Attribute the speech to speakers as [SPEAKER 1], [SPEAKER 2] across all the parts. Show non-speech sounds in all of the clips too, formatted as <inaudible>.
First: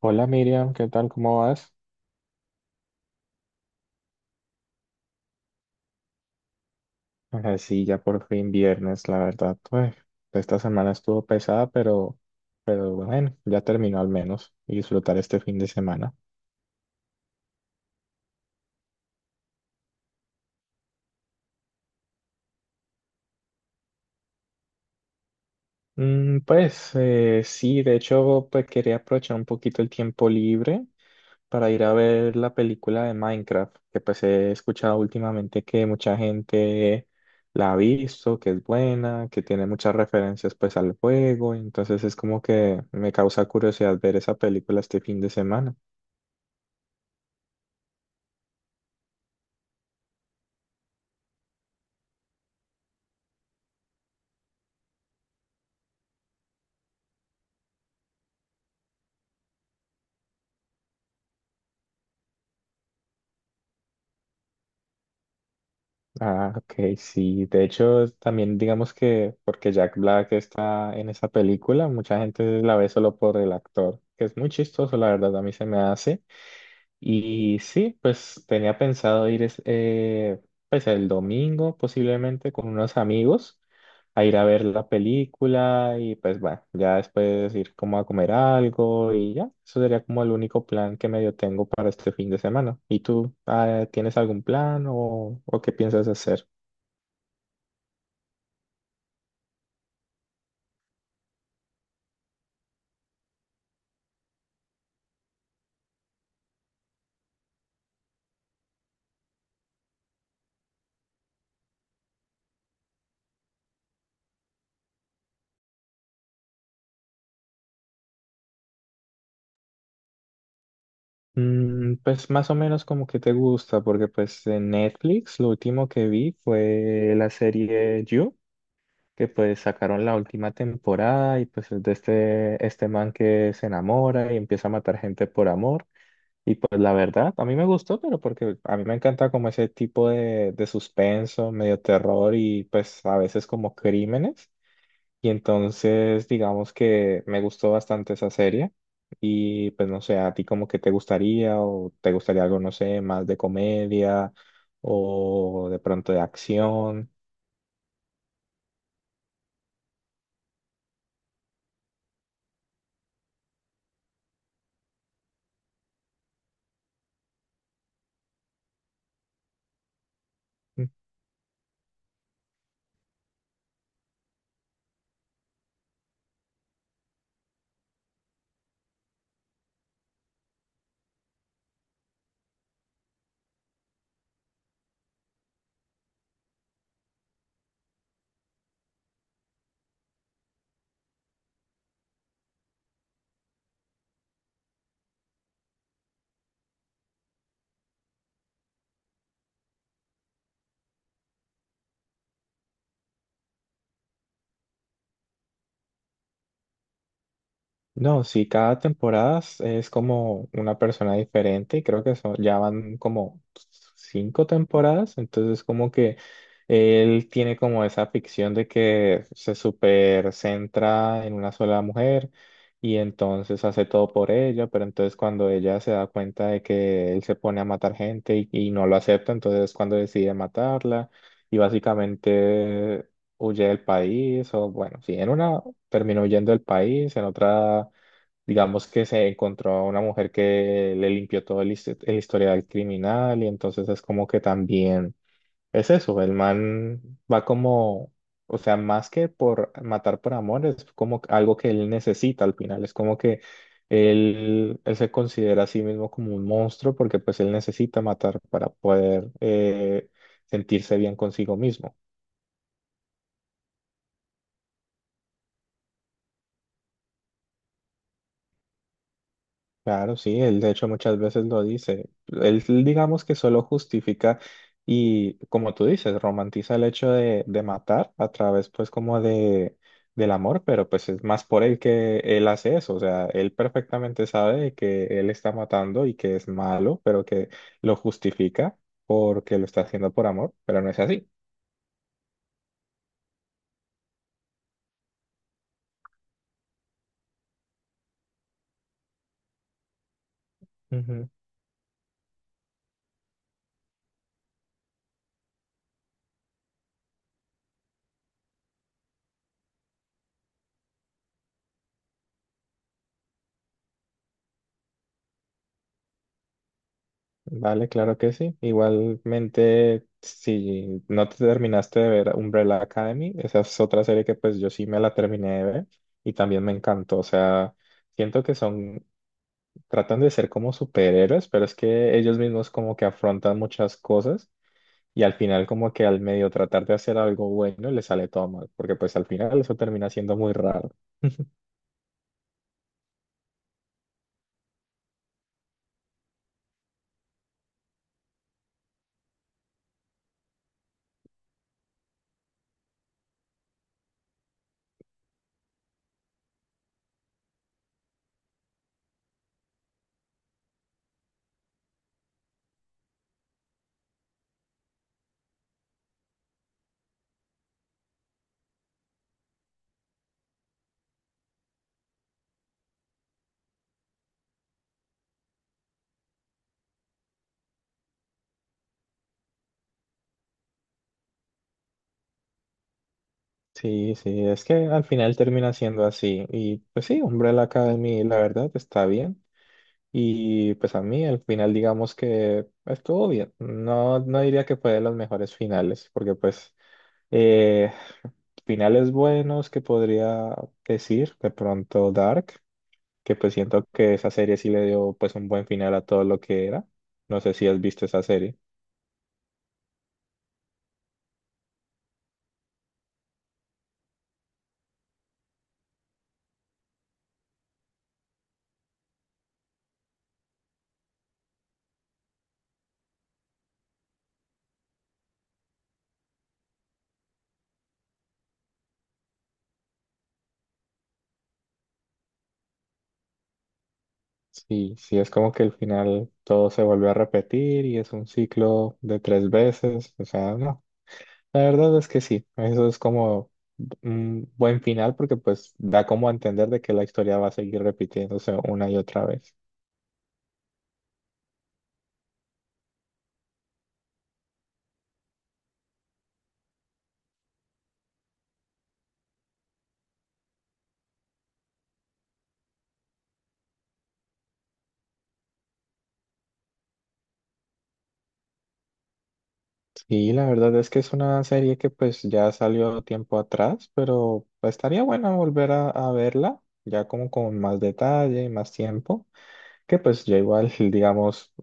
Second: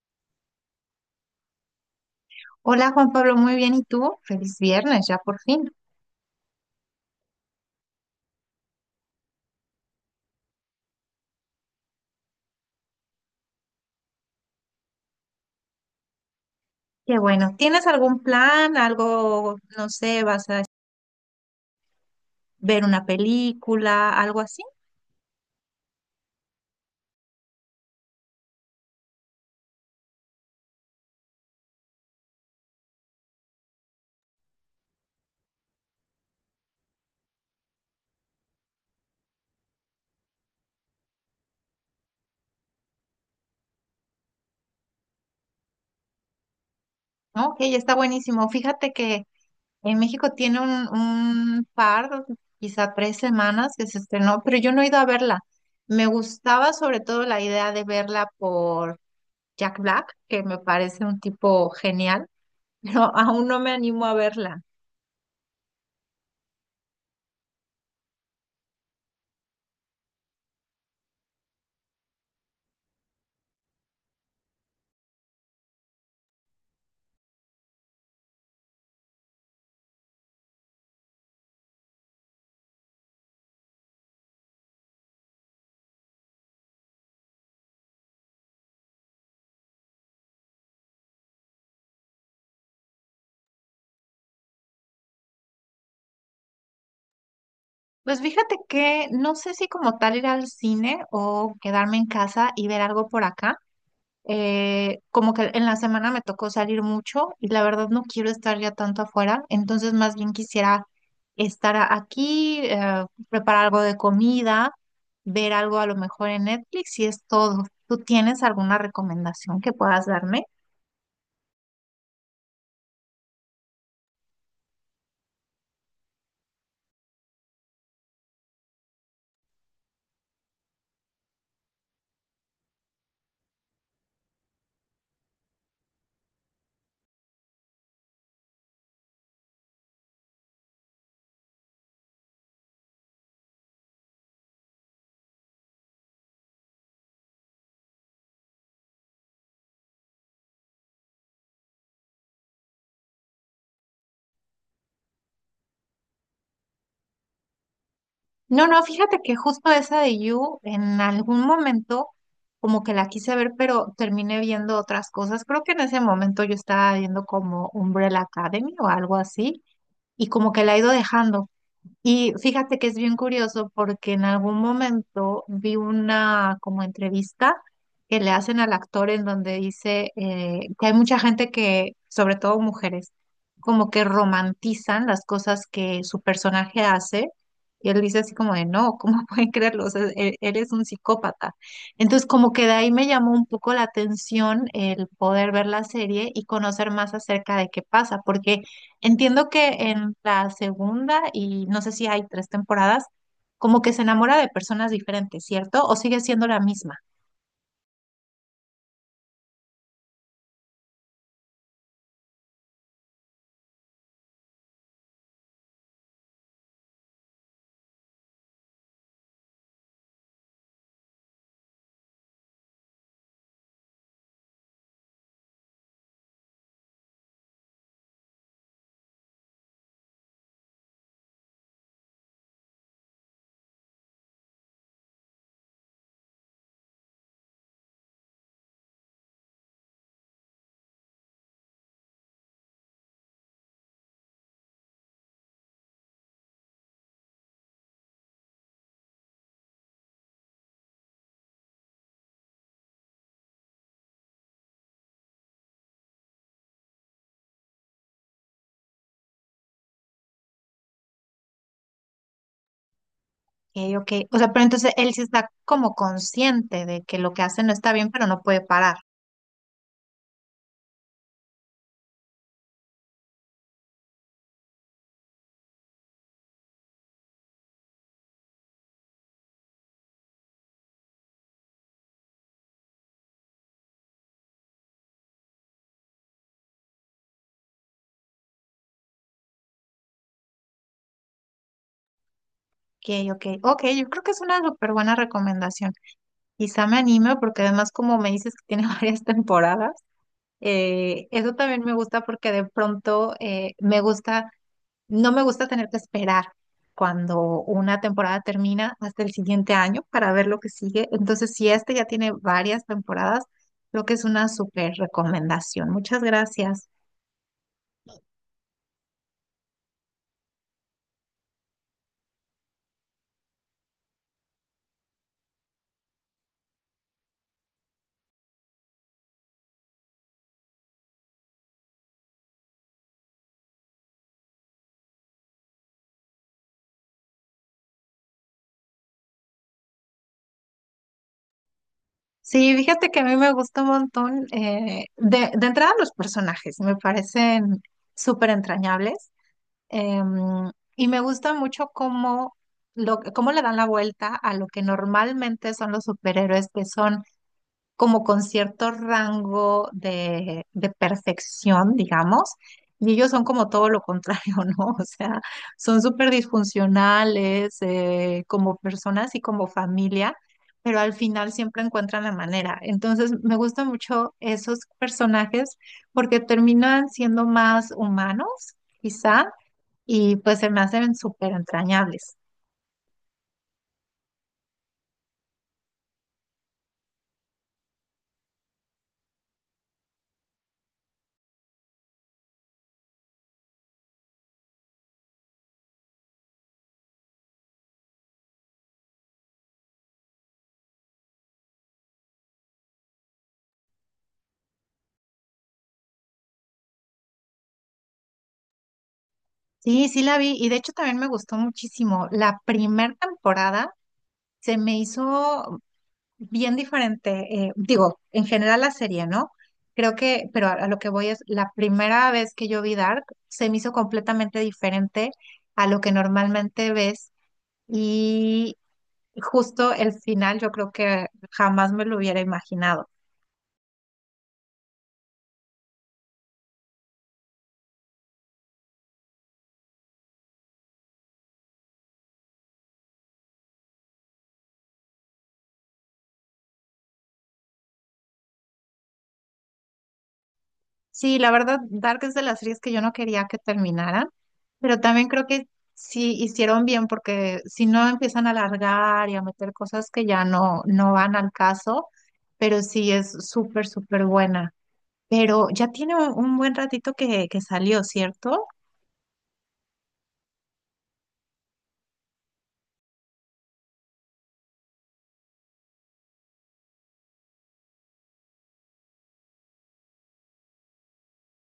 [SPEAKER 1] Hola Miriam, ¿qué tal? ¿Cómo vas?
[SPEAKER 2] Hola Juan Pablo, muy bien. ¿Y tú? Feliz viernes, ya por fin.
[SPEAKER 1] Ajá, sí, ya por fin viernes, la verdad. Pues esta semana estuvo pesada, pero bueno, ya terminó al menos y disfrutar este fin de semana.
[SPEAKER 2] Qué bueno. ¿Tienes algún plan? Algo, no sé, ¿vas a ver una película, algo así?
[SPEAKER 1] Mm, pues sí, de hecho, pues quería aprovechar un poquito el tiempo libre para ir a ver la película de Minecraft, que pues he escuchado últimamente que mucha gente la ha visto, que es buena, que tiene muchas referencias pues al juego, entonces es como que me causa curiosidad ver esa película este fin de semana.
[SPEAKER 2] Ok, está buenísimo. Fíjate que en México tiene un par, quizá tres semanas que se estrenó, pero yo no he ido a verla. Me gustaba sobre todo la idea de verla por Jack Black, que me parece un tipo genial, <laughs> pero aún no me animo a verla.
[SPEAKER 1] Ah, ok, sí, de hecho también digamos que porque Jack Black está en esa película, mucha gente la ve solo por el actor, que es muy chistoso, la verdad, a mí se me hace. Y sí, pues tenía pensado pues el domingo posiblemente con unos amigos a ir a ver la película y pues bueno, ya después ir como a comer algo y ya, eso sería como el único plan que medio tengo para este fin de semana. ¿Y tú, tienes algún plan o qué piensas hacer?
[SPEAKER 2] Pues fíjate que no sé si como tal ir al cine o quedarme en casa y ver algo por acá. Como que en la semana me tocó salir mucho y la verdad no quiero estar ya tanto afuera, entonces más bien quisiera estar aquí, preparar algo de comida, ver algo a lo mejor en Netflix y es todo. ¿Tú tienes alguna recomendación que puedas darme?
[SPEAKER 1] Mm, pues más o menos como que te gusta, porque pues en Netflix lo último que vi fue la serie You, que pues sacaron la última temporada y pues es de este man que se enamora y empieza a matar gente por amor. Y pues la verdad, a mí me gustó, pero porque a mí me encanta como ese tipo de suspenso, medio terror y pues a veces como crímenes. Y entonces digamos que me gustó bastante esa serie. Y pues no sé, a ti como que te gustaría o te gustaría algo, no sé, más de comedia o de pronto de acción.
[SPEAKER 2] No, no, fíjate que justo esa de You en algún momento como que la quise ver, pero terminé viendo otras cosas. Creo que en ese momento yo estaba viendo como Umbrella Academy o algo así y como que la he ido dejando. Y fíjate que es bien curioso porque en algún momento vi una como entrevista que le hacen al actor en donde dice que hay mucha gente que, sobre todo mujeres, como que romantizan las cosas que su personaje hace. Y él dice así como de, no, ¿cómo <laughs> pueden creerlo? O sea, eres un psicópata. Entonces como que de ahí me llamó un poco la atención el poder ver la serie y conocer más acerca de qué pasa, porque… Entiendo que en la segunda, y no sé si hay tres temporadas, como que se enamora de personas diferentes, ¿cierto? O sigue siendo la misma.
[SPEAKER 1] No, sí, cada temporada es como una persona diferente y creo que son, ya van como cinco temporadas, entonces como que él tiene como esa ficción de que se super centra en una sola mujer y entonces hace todo por ella, pero entonces cuando ella se da cuenta de que él se pone a matar gente y no lo acepta, entonces es cuando decide matarla y básicamente huye del país, o bueno, sí, en una terminó huyendo del país, en otra, digamos que se encontró a una mujer que le limpió todo el, el historial criminal, y entonces es como que también es eso, el man va como, o sea, más que por matar por amor, es como algo que él necesita al final, es como que él se considera a sí mismo como un monstruo porque pues él necesita matar para poder sentirse bien consigo mismo.
[SPEAKER 2] Ok, ok. O sea, pero entonces él sí está como consciente de que lo que hace no está bien, pero no puede parar.
[SPEAKER 1] Claro, sí, él de hecho muchas veces lo dice. Él digamos que solo justifica y como tú dices, romantiza el hecho de matar a través pues como de del amor, pero pues es más por él que él hace eso. O sea, él perfectamente sabe de que él está matando y que es malo, pero que lo justifica porque lo está haciendo por amor, pero no es así.
[SPEAKER 2] Ok, ok. Ok, yo creo que es una súper buena recomendación. Quizá me anime porque además como me dices que tiene <laughs> varias temporadas, eso también me gusta porque de pronto me gusta. No me gusta tener que esperar cuando una temporada termina hasta el siguiente año para ver lo que sigue. Entonces, si este ya tiene varias temporadas, creo que es una súper recomendación. Muchas gracias.
[SPEAKER 1] Vale, claro que sí. Igualmente, si no te terminaste de ver Umbrella Academy, esa es otra serie que pues yo sí me la terminé de ver y también me encantó. O sea, siento que son, tratan de ser como superhéroes, pero es que ellos mismos como que afrontan muchas cosas y al final como que al medio tratar de hacer algo bueno les sale todo mal, porque pues al final eso termina siendo muy raro. <laughs>
[SPEAKER 2] Sí, fíjate que a mí me gusta un montón. De, entrada, los personajes me parecen súper entrañables. em, y me gusta mucho cómo le dan la vuelta a lo que normalmente son los superhéroes, que son como con cierto rango de perfección, digamos, y ellos son como todo lo contrario, <laughs> ¿no? O sea, son súper disfuncionales como personas y como familia, pero al final siempre encuentran la manera. Entonces, me gustan mucho esos personajes porque terminan siendo más humanos, quizá, y pues se me hacen súper entrañables.
[SPEAKER 1] Sí, sí, es que al final termina siendo así. Y pues sí, Umbrella Academy, la verdad, está bien. Y pues a mí el final digamos que estuvo bien. No, no diría que fue de los mejores finales, porque pues eh, finales buenos que podría decir, de pronto Dark, que pues siento que esa serie sí le dio pues un buen final a todo lo que era. No sé si has visto esa serie.
[SPEAKER 2] Sí, sí la vi y de hecho también me gustó muchísimo. La primera temporada se me hizo bien diferente, digo, en general la serie, ¿no? Creo que, pero a lo que voy es, la primera vez que yo vi Dark, se me hizo completamente diferente a lo que normalmente ves y justo el final yo creo que jamás me lo hubiera imaginado.
[SPEAKER 1] Sí, sí, es como que el final todo se volvió a repetir y es un ciclo de tres veces. O sea, no, la verdad es que sí, eso es como un buen final porque pues da como a entender de que la historia va a seguir repitiéndose una y otra vez.
[SPEAKER 2] Sí, la verdad, Dark es de las series que yo no quería que terminaran, pero también creo que sí hicieron bien porque si no empiezan a alargar y a meter cosas que ya no, no van al caso, pero sí es súper, súper buena. Pero ya tiene un buen ratito que salió, ¿cierto?
[SPEAKER 1] Y la verdad es que es una serie que pues ya salió tiempo atrás, pero estaría bueno volver a verla ya como con más detalle y más tiempo, que pues yo igual <laughs> digamos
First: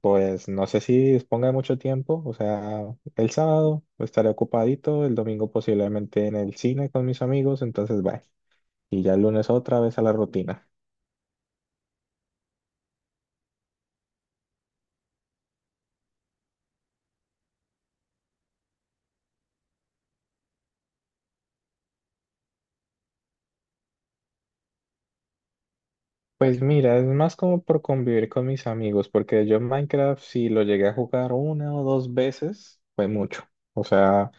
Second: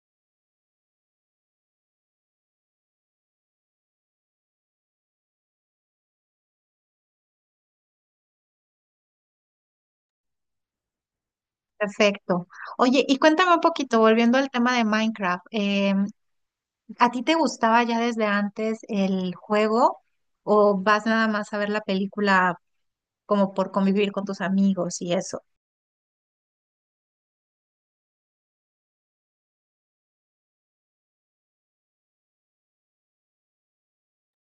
[SPEAKER 1] pues no sé si disponga de mucho tiempo, o sea, el sábado estaré ocupadito, el domingo posiblemente en el cine con mis amigos, entonces bye. Y ya el lunes otra vez a la rutina.
[SPEAKER 2] Perfecto. Oye, y cuéntame un poquito, volviendo al tema de Minecraft, ¿a ti te gustaba ya desde antes el juego o vas nada más a ver la película como por convivir con tus amigos y eso?
[SPEAKER 1] Pues mira, es más como por convivir con mis amigos, porque yo en Minecraft si lo llegué a jugar una o dos veces, fue mucho. O sea,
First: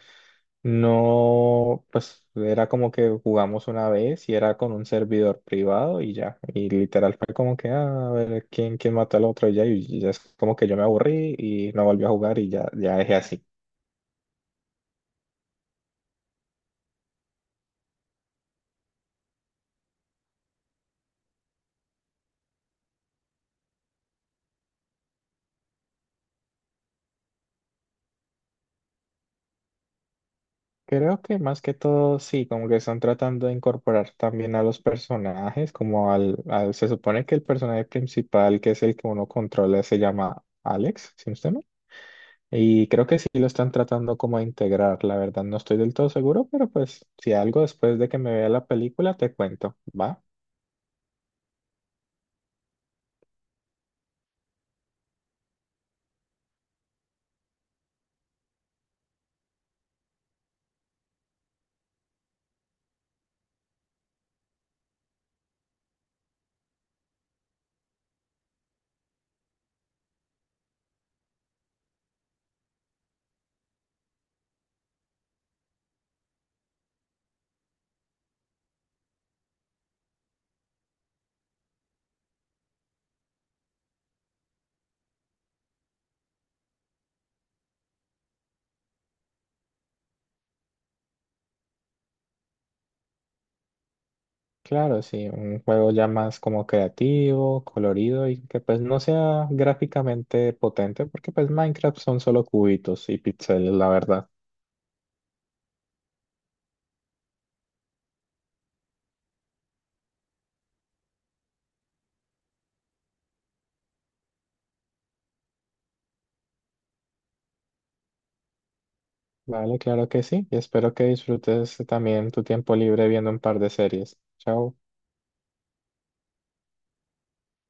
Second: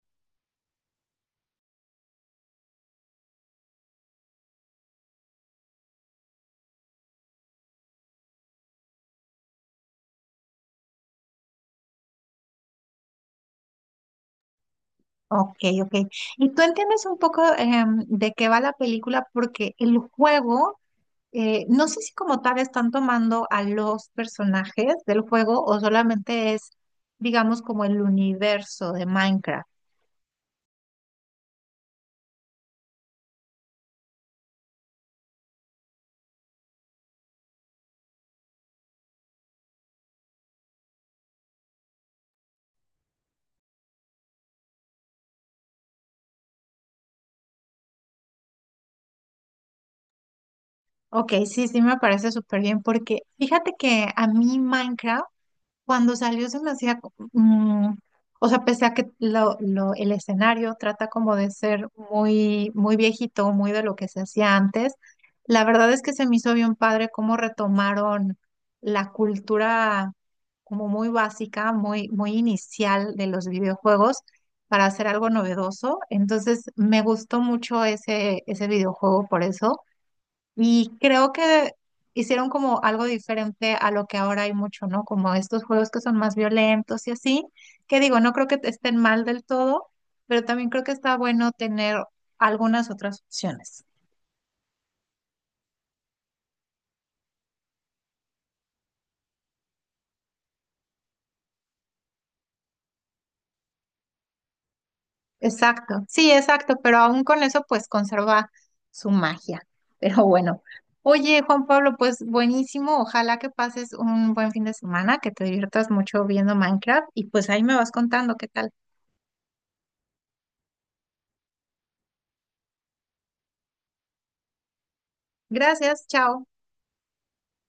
[SPEAKER 1] no, pues era como que jugamos una vez y era con un servidor privado y ya. Y literal fue como que, ah, a ver, ¿quién, quién mató al otro? Y ya es como que yo me aburrí y no volví a jugar y ya, ya dejé así.
[SPEAKER 2] Ok, ok. ¿Y tú entiendes un poco de qué va la película? Porque el juego, no sé si como tal están tomando a los personajes del juego o solamente es, digamos, como el universo de Minecraft.
[SPEAKER 1] Creo que más que todo, sí, como que están tratando de incorporar también a los personajes, como se supone que el personaje principal, que es el que uno controla, se llama Alex, si no estoy mal. Y creo que sí lo están tratando como a integrar, la verdad no estoy del todo seguro, pero pues si algo después de que me vea la película te cuento, ¿va?
[SPEAKER 2] Ok, sí, sí me parece súper bien porque fíjate que a mí Minecraft cuando salió se me hacía, o sea, pese a que el escenario trata como de ser muy, muy viejito, muy de lo que se hacía antes, la verdad es que se me hizo bien padre cómo retomaron la cultura como muy básica, muy, muy inicial de los videojuegos para hacer algo novedoso. Entonces me gustó mucho ese, ese videojuego por eso. Y creo que hicieron como algo diferente a lo que ahora hay mucho, ¿no? Como estos juegos que son más violentos y así, que digo, no creo que estén mal del todo, pero también creo que está bueno tener algunas otras opciones.
[SPEAKER 1] Claro, sí, un juego ya más como creativo, colorido y que pues no sea gráficamente potente, porque pues Minecraft son solo cubitos y píxeles, la verdad.
[SPEAKER 2] Exacto, sí, exacto, pero aún con eso pues conserva su magia. <laughs> Pero bueno, oye Juan Pablo, pues buenísimo, ojalá que pases un buen fin de semana, que te diviertas mucho viendo Minecraft y pues ahí me vas contando qué tal.
[SPEAKER 1] Vale, claro que sí. Y espero que disfrutes también tu tiempo libre viendo un par de series. Chao.
[SPEAKER 2] Gracias, chao.